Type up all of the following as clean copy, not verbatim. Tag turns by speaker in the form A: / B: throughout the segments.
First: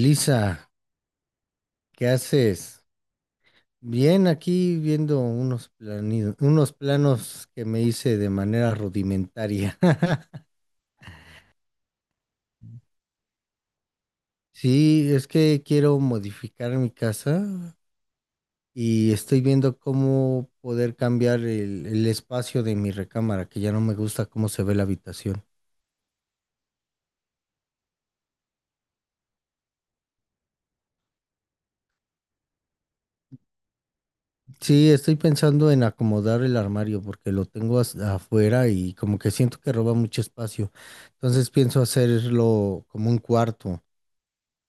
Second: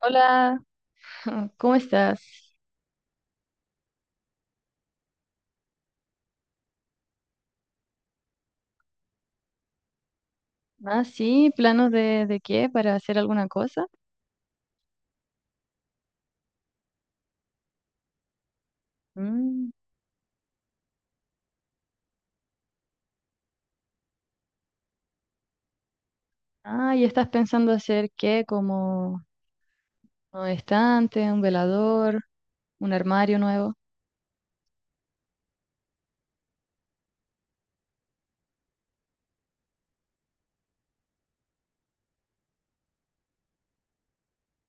A: Hola, ¿cómo
B: ¿qué
A: estás?
B: haces? Bien, aquí viendo unos unos planos que me hice de manera rudimentaria.
A: Ah, sí, ¿planos de qué? ¿Para hacer alguna cosa?
B: Sí, es que quiero modificar mi casa y estoy
A: Mm,
B: viendo cómo poder cambiar el espacio de mi recámara, que ya no me gusta cómo se ve la habitación.
A: ah, ¿y estás pensando hacer qué? ¿Como un estante, un velador, un armario nuevo?
B: Sí, estoy pensando en acomodar el armario porque lo tengo afuera y como que siento que roba mucho espacio. Entonces pienso hacerlo como un cuarto,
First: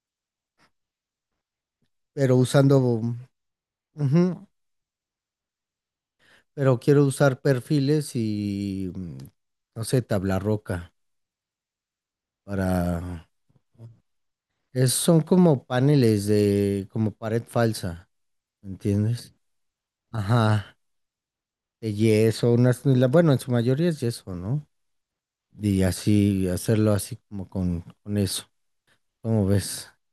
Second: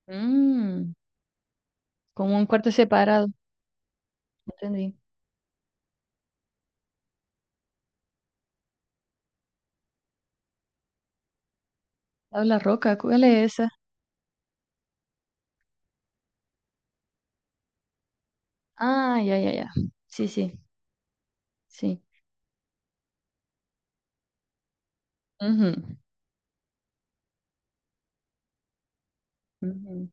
A: Mm, como
B: pero
A: un cuarto
B: usando.
A: separado.
B: Ujú.
A: Entendí.
B: Pero quiero usar perfiles y, no sé, tabla roca
A: Tabla roca, ¿cuál
B: para...
A: es esa?
B: son como paneles de, como pared falsa,
A: Ah,
B: ¿entiendes?
A: ya, ya, ya. Sí, sí,
B: Ajá, de
A: sí.
B: yeso, unas, bueno, en su mayoría es yeso, ¿no?
A: Ujú,
B: Y así, hacerlo así como con eso, ¿cómo ves?
A: ujú.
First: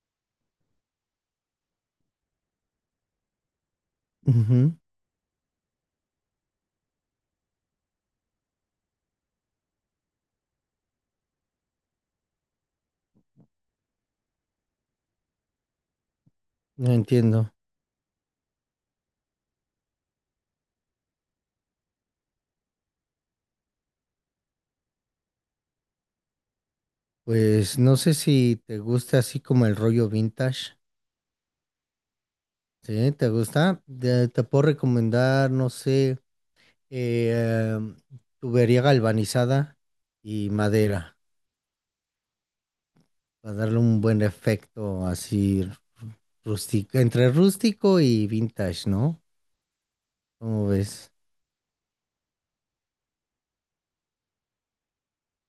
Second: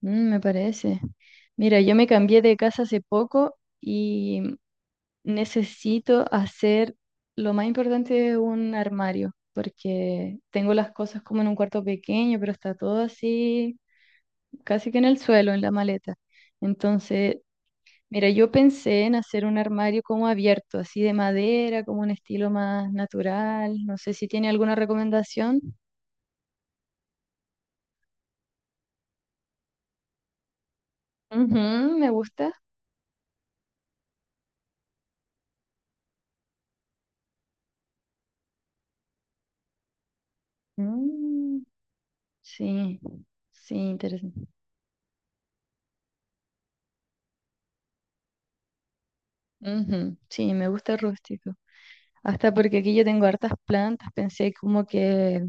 A: Mm, me parece. Mira, yo me cambié de casa hace poco y
B: Ujú.
A: necesito hacer lo más importante de un armario, porque tengo las cosas como en un cuarto pequeño, pero está todo así, casi que en el suelo, en la maleta.
B: No
A: Entonces,
B: entiendo.
A: mira, yo pensé en hacer un armario como abierto, así de madera, como un estilo más natural. No sé si tiene alguna recomendación.
B: Pues no sé si te gusta así como el rollo vintage,
A: Ujú, me gusta.
B: ¿sí? ¿Te gusta? Te puedo recomendar, no sé. eh, em, tubería galvanizada y madera
A: Mm, sí,
B: para
A: sí,
B: darle un buen
A: interesante.
B: efecto así rústico, entre rústico y vintage, ¿no?
A: Ujú, sí,
B: ¿Cómo
A: me gusta
B: ves?
A: rústico. Hasta porque aquí yo tengo hartas plantas, pensé como que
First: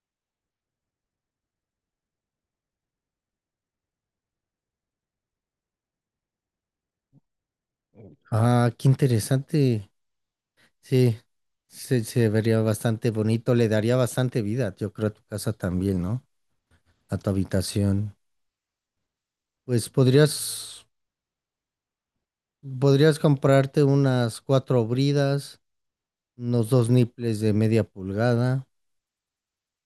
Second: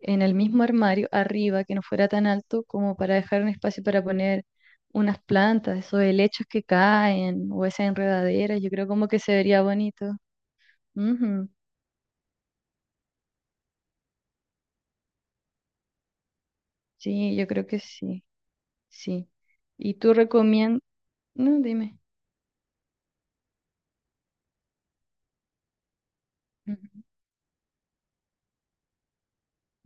A: en el mismo armario, arriba, que no fuera tan alto como para dejar un espacio para poner unas plantas, esos helechos que caen o esas enredaderas, yo
B: Ah,
A: creo
B: qué
A: como que se vería
B: interesante.
A: bonito.
B: Sí,
A: Ujú,
B: se vería bastante bonito, le daría bastante vida, yo creo, a tu casa también, ¿no? A tu
A: sí, yo creo que
B: habitación.
A: sí, sí.
B: Pues
A: ¿Y tú recomiendas?
B: podrías,
A: No, dime.
B: podrías comprarte unas cuatro bridas, unos
A: Ujú,
B: dos niples de media pulgada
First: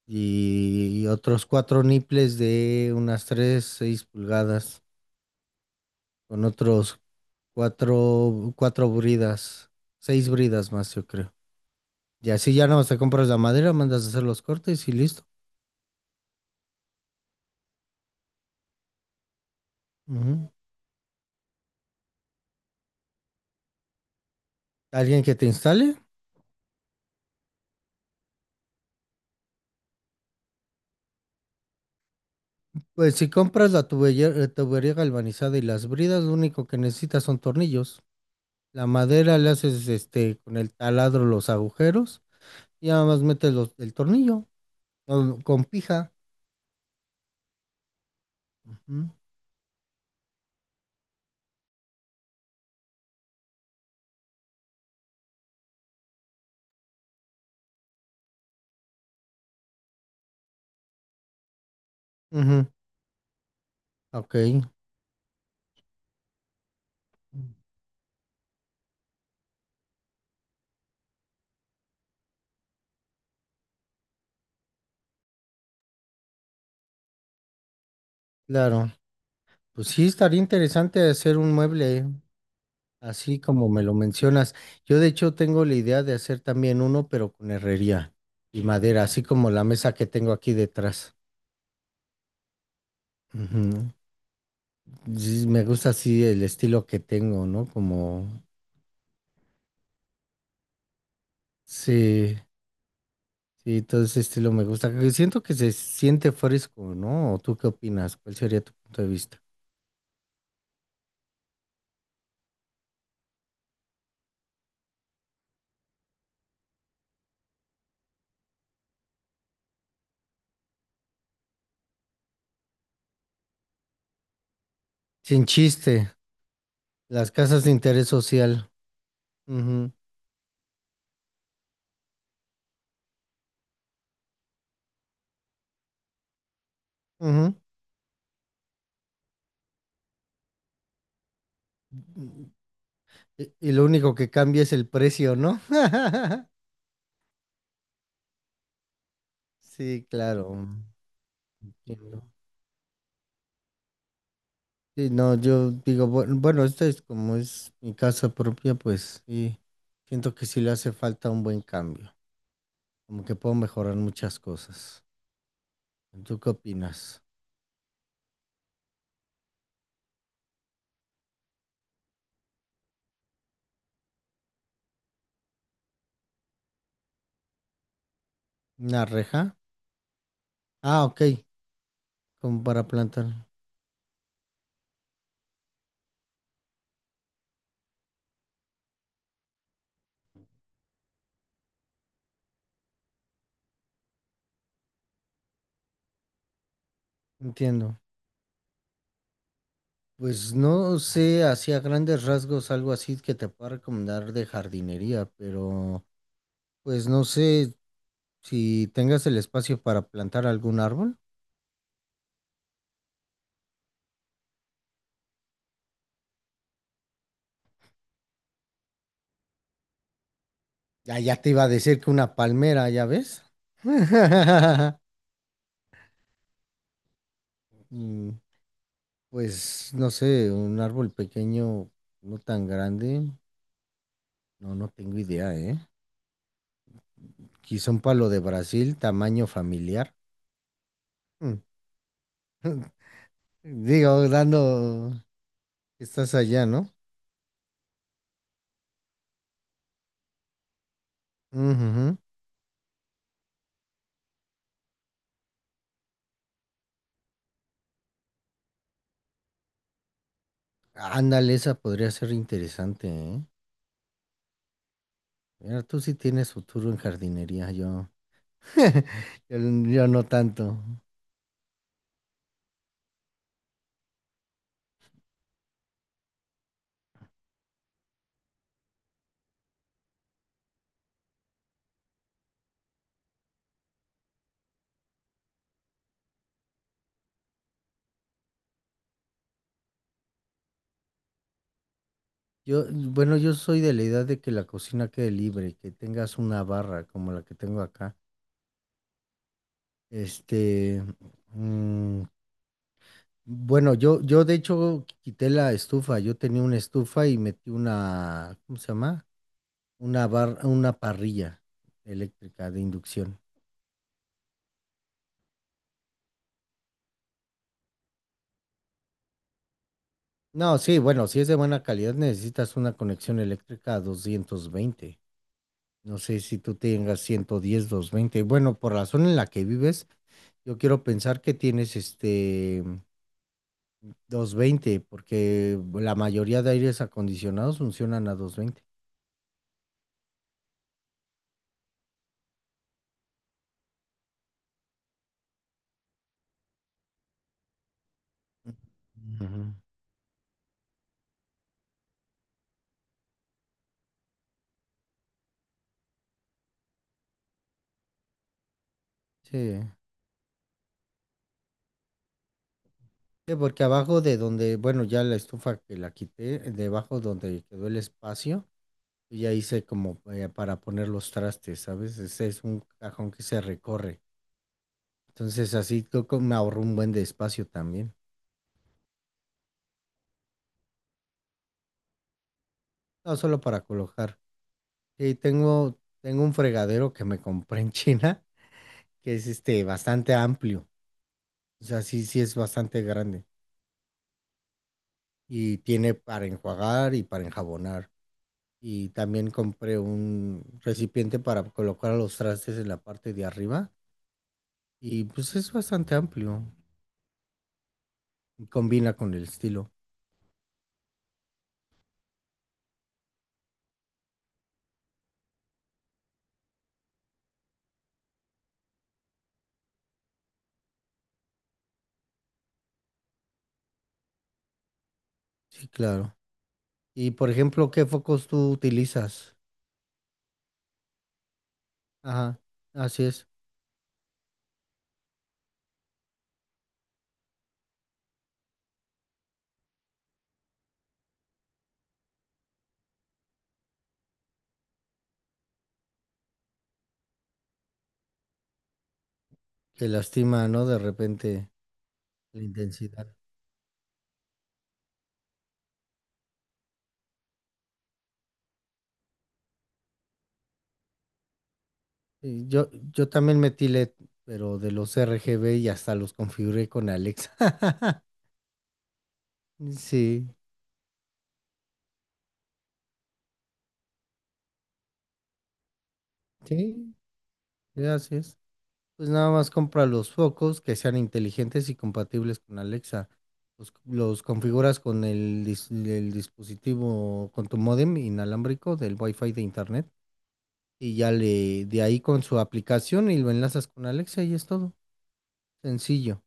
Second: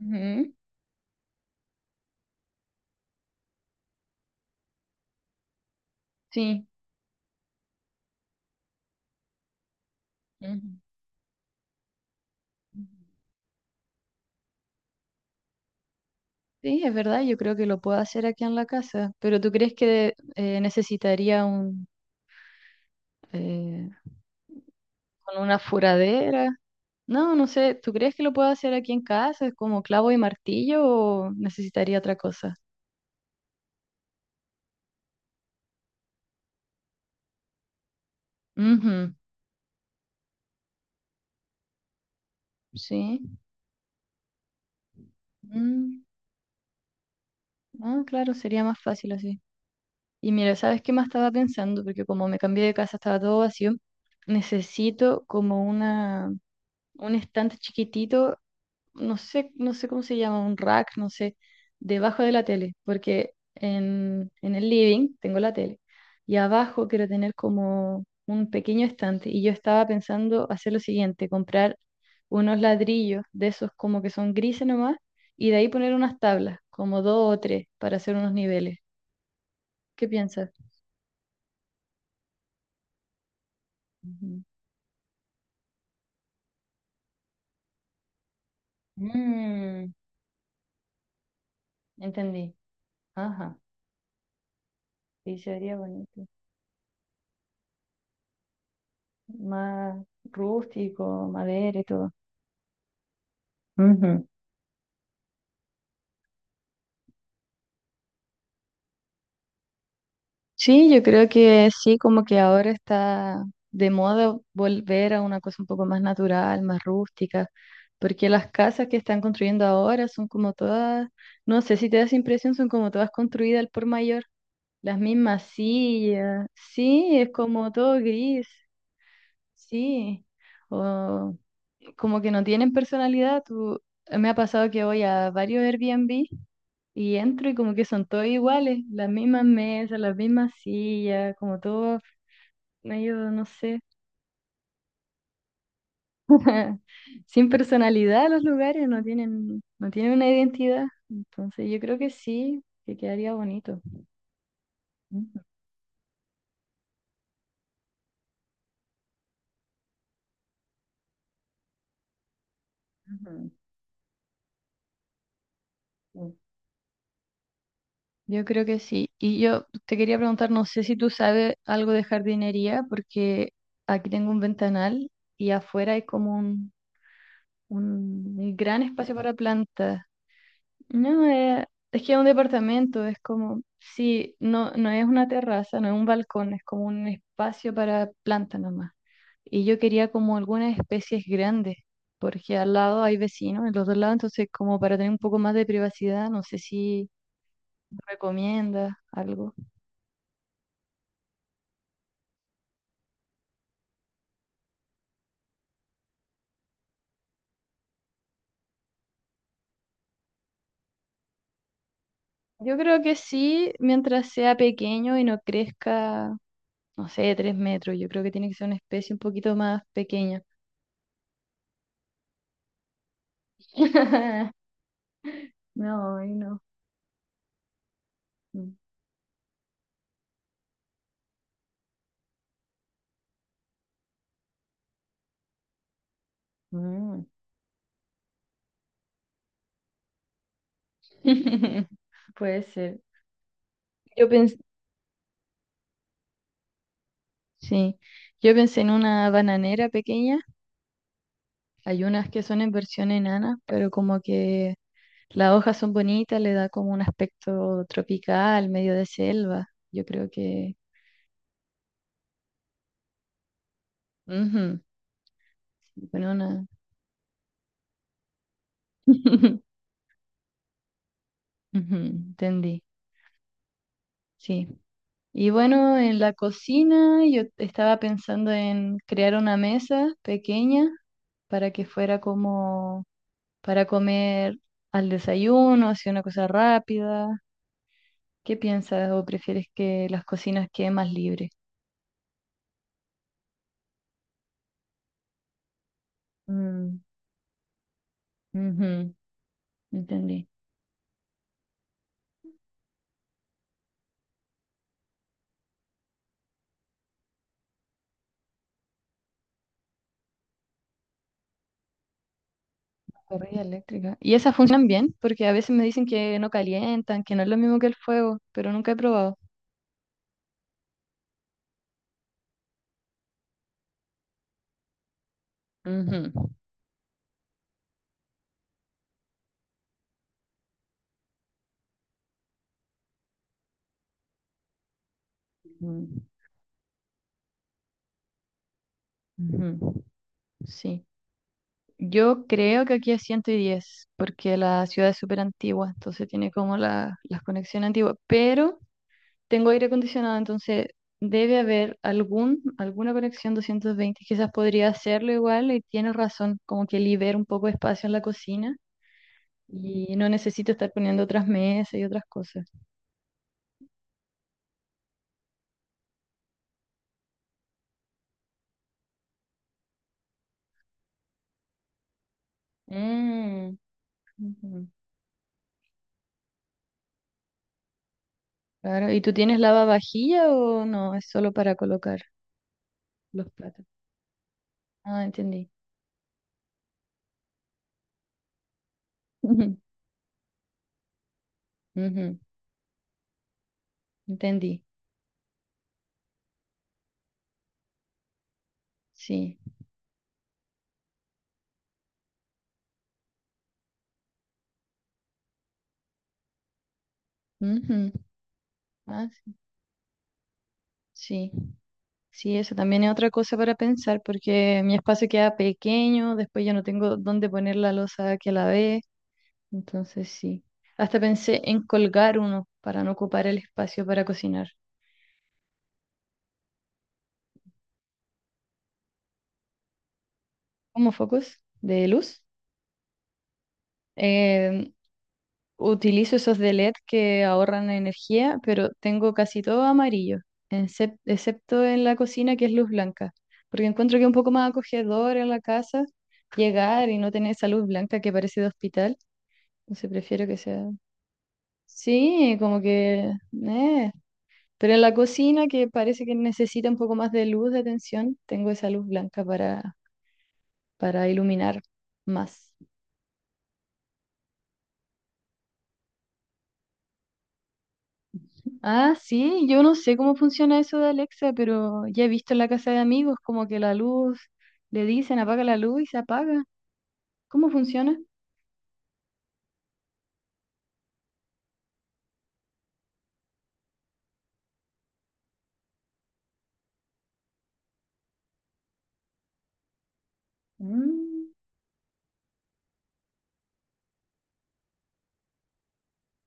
A: ujú.
B: y otros cuatro nipples de unas 3 6 pulgadas, con
A: Sí.
B: otros cuatro bridas, seis
A: Ujú.
B: bridas más, yo creo. Y así ya no te compras la madera, mandas a hacer los cortes y listo.
A: Sí, es verdad, yo creo que lo puedo hacer aquí en la casa, pero ¿tú crees que
B: Ujú.
A: necesitaría un, eh,
B: ¿Alguien que
A: con
B: te
A: una
B: instale?
A: furadera? No, no sé, ¿tú crees que lo puedo hacer aquí en casa? ¿Es como clavo y martillo o necesitaría otra cosa?
B: Pues si compras la tubería, tubería galvanizada y las bridas, lo único que necesitas son tornillos. La
A: Ujú,
B: madera le haces este con el taladro los agujeros y nada
A: sí.
B: más metes el tornillo o con
A: Mm,
B: pija.
A: ah, claro, sería más
B: Ujú.
A: fácil así. Y mira, ¿sabes qué más estaba pensando? Porque como me cambié de casa estaba todo vacío. Necesito como una, un estante chiquitito, no sé, no sé cómo se llama, un rack, no sé, debajo de la
B: Ujú.
A: tele, porque en,
B: Ok.
A: en el living tengo la tele y abajo quiero tener como un pequeño estante y yo estaba pensando hacer lo siguiente: comprar unos ladrillos de esos como que son grises nomás y de ahí poner unas tablas, como dos o tres, para hacer unos niveles.
B: Claro, pues sí,
A: ¿Qué
B: estaría
A: piensas?
B: interesante hacer un mueble, ¿eh?, así como me lo
A: Ujú.
B: mencionas. Yo de hecho tengo la idea de hacer también uno, pero con herrería y madera, así como la
A: Mm,
B: mesa que tengo aquí detrás.
A: entendí. Ajá.
B: Ujú.
A: Sí,
B: Sí, me
A: sería
B: gusta así
A: bonito.
B: el estilo que tengo, ¿no?
A: Más rústico, madera y todo.
B: Sí, sí, todo ese estilo me gusta, que siento que se siente fresco, ¿no? ¿O tú qué opinas? ¿Cuál sería tu punto de vista?
A: Sí, yo creo que sí, como que ahora está de moda volver a una cosa un poco más natural, más rústica, porque las casas que están construyendo ahora son como todas, no sé si te da esa impresión, son como todas construidas al por mayor, las mismas
B: Sin chiste,
A: sillas, sí, es
B: las casas de
A: como todo
B: interés
A: gris,
B: social. Ujú,
A: sí, o como que no tienen personalidad. Tú, me ha pasado que voy a varios Airbnb y entro y como que son todos iguales, las mismas mesas, las mismas sillas, como todo
B: ujú.
A: no, yo no
B: Y
A: sé.
B: lo único que cambia es el precio, ¿no?
A: Sin personalidad, los lugares no tienen, no
B: Sí,
A: tienen una
B: claro.
A: identidad. Entonces yo creo que
B: Entiendo.
A: sí, que quedaría bonito.
B: Sí, no,
A: Ujú,
B: yo digo, bueno, esto es como es mi casa propia, pues sí, siento que sí le hace falta un buen cambio, como que
A: ujú.
B: puedo mejorar muchas cosas.
A: Sí.
B: ¿Tú qué opinas?
A: Yo creo que sí. Y yo te quería preguntar, no sé si tú sabes algo de jardinería, porque aquí tengo un ventanal y afuera hay como un gran
B: ¿Una
A: espacio para
B: reja?
A: plantas.
B: Ah, ok,
A: No, es que es un
B: como para
A: departamento, es
B: plantar,
A: como, sí, no, no es una terraza, no es un balcón, es como un espacio para planta nomás. Y yo quería como algunas especies grandes, porque al lado hay vecinos, en los dos lados, entonces como para tener un poco más de privacidad, no sé si
B: entiendo.
A: recomienda algo.
B: Pues no sé, así a grandes rasgos, algo así que te pueda recomendar de jardinería, pero pues no sé si tengas el espacio para plantar algún árbol.
A: Yo creo que sí, mientras sea pequeño y no crezca, no sé, 3 metros, yo creo que tiene que ser una especie un poquito más pequeña.
B: Ya, ya te iba a decir que una palmera, ¿ya ves?
A: No, ay, no.
B: Mm. Pues no sé, un árbol pequeño, no tan grande. No, no tengo idea, ¿eh?
A: Mm.
B: Quizá un palo de Brasil, tamaño familiar. Mm.
A: Puede ser. Yo
B: Digo,
A: pensé,
B: dando... Estás allá, ¿no?
A: sí, yo pensé en una bananera pequeña. Hay
B: Ujujú.
A: unas que son en versión enana, pero como que las hojas son bonitas, le da como un aspecto tropical, medio de selva. Yo creo que,
B: Ándale, esa podría ser interesante, ¿eh?
A: ujú,
B: Mira, tú
A: sí,
B: sí
A: bueno,
B: tienes
A: una,
B: futuro en jardinería, yo. Yo,
A: ujú,
B: yo no tanto.
A: entendí, sí. Y bueno, en la cocina yo estaba pensando en crear una mesa pequeña para que fuera como para comer al desayuno, así una cosa rápida. ¿Qué piensas o prefieres que las cocinas queden más libres?
B: Yo, bueno, yo soy de la idea de que la cocina quede libre, que tengas una
A: Mm,
B: barra como la que tengo acá.
A: ujú, entendí.
B: Este, mm, bueno, yo de hecho quité la estufa. Yo tenía una estufa y metí una, ¿cómo se llama? Una barra, una parrilla eléctrica de inducción.
A: Parrilla eléctrica. Y esas funcionan bien, porque a veces me dicen que no calientan, que no es lo mismo que el fuego, pero nunca he probado.
B: No, sí, bueno, si es de buena calidad necesitas una conexión eléctrica a 220. No
A: Ujú,
B: sé si tú tengas 110, 220. Bueno, por la zona en la que vives, yo quiero pensar que tienes 220, porque la
A: ujú,
B: mayoría de aires acondicionados funcionan a 220.
A: ujú. Sí. Yo creo que aquí es 110, porque la ciudad es súper antigua, entonces tiene como la, las conexiones antiguas, pero
B: Ujú.
A: tengo aire acondicionado, entonces debe haber algún, alguna conexión 220. Quizás podría hacerlo igual y tienes razón, como que libera un poco de espacio en la cocina
B: Sí.
A: y no necesito estar poniendo otras mesas y otras cosas.
B: Sí, porque abajo de donde, bueno, ya la estufa que la quité, debajo donde quedó el espacio, yo ya hice como para poner los trastes, ¿sabes? Ese es un cajón que se
A: Mm,
B: recorre.
A: ujú,
B: Entonces así creo que me ahorró un buen de espacio también.
A: claro. ¿Y tú tienes lavavajilla o no? Es solo para colocar
B: No
A: los
B: solo para
A: platos.
B: colocar.
A: Ah,
B: Sí,
A: entendí.
B: tengo un fregadero que me compré en China, que es este bastante amplio. O sea, sí,
A: Ujú,
B: sí es bastante grande.
A: entendí.
B: Y tiene para enjuagar y para enjabonar. Y también
A: Sí.
B: compré un recipiente para colocar los trastes en la parte de arriba y pues es bastante amplio
A: Ujú.
B: y combina
A: Ah,
B: con el
A: sí.
B: estilo.
A: Sí. Sí, eso también es otra cosa para pensar, porque mi espacio queda pequeño, después ya no tengo dónde poner la losa que la ve, entonces sí. Hasta pensé en colgar uno para no ocupar el espacio para cocinar.
B: Sí, claro. Y por ejemplo, ¿qué focos tú utilizas?
A: Como focos de luz,
B: Ajá, así es,
A: eh, utilizo esos de LED que ahorran energía, pero tengo casi todo amarillo, excepto en la cocina que es luz blanca, porque encuentro que es un poco más acogedor en la casa llegar y no tener esa luz blanca que parece de hospital.
B: que
A: Entonces prefiero que
B: lastima,
A: sea...
B: ¿no? De repente
A: Sí,
B: la
A: como
B: intensidad.
A: que... eh. Pero en la cocina, que parece que necesita un poco más de luz, de atención, tengo esa luz blanca para iluminar
B: Sí,
A: más.
B: yo también metí LED, pero de los RGB y hasta los configuré con Alexa.
A: Ah, sí, yo no sé cómo
B: Sí,
A: funciona eso de Alexa, pero ya he visto en la casa de amigos como que la luz, le dicen apaga la luz y se apaga.
B: sí,
A: ¿Cómo
B: sí,
A: funciona?
B: así es. Pues nada más compra los focos que sean inteligentes y compatibles con Alexa. Los configuras con el dispositivo, con tu módem inalámbrico del Wi-Fi de internet y ya
A: Mm,
B: le de ahí con su aplicación y lo enlazas con Alexa y es todo. Sencillo.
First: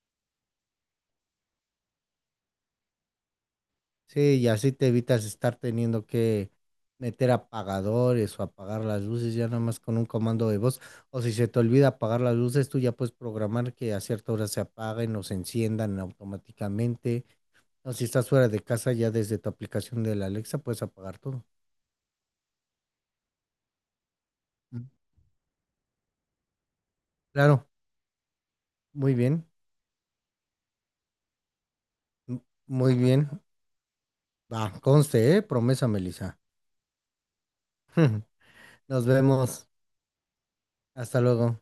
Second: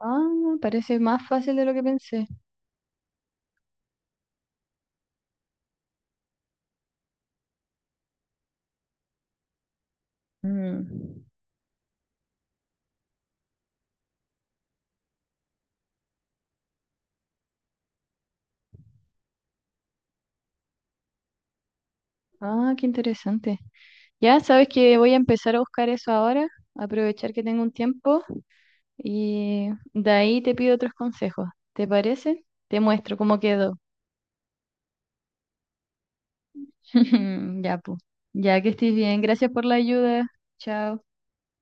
A: ah, parece más fácil de lo que pensé.
B: Sí, y así te evitas estar teniendo que meter apagadores o apagar las luces ya nada más con un comando de voz. O
A: Mm,
B: si se te olvida apagar las luces, tú ya puedes programar que a cierta hora se apaguen o se enciendan automáticamente. O si estás fuera de casa, ya desde tu aplicación de la Alexa puedes apagar todo.
A: ah, qué interesante. Ya sabes
B: Mm.
A: que voy a empezar a buscar eso ahora, aprovechar que tengo
B: Claro,
A: un tiempo.
B: muy bien,
A: Y de ahí te pido otros consejos. ¿Te
B: m-
A: parece? Te
B: muy
A: muestro
B: bien.
A: cómo quedó.
B: Va, conste, ¿eh? Promesa, Melissa.
A: Ya, pues. Ya, que estés
B: Nos
A: bien. Gracias por
B: vemos.
A: la ayuda. Chao.
B: Hasta luego.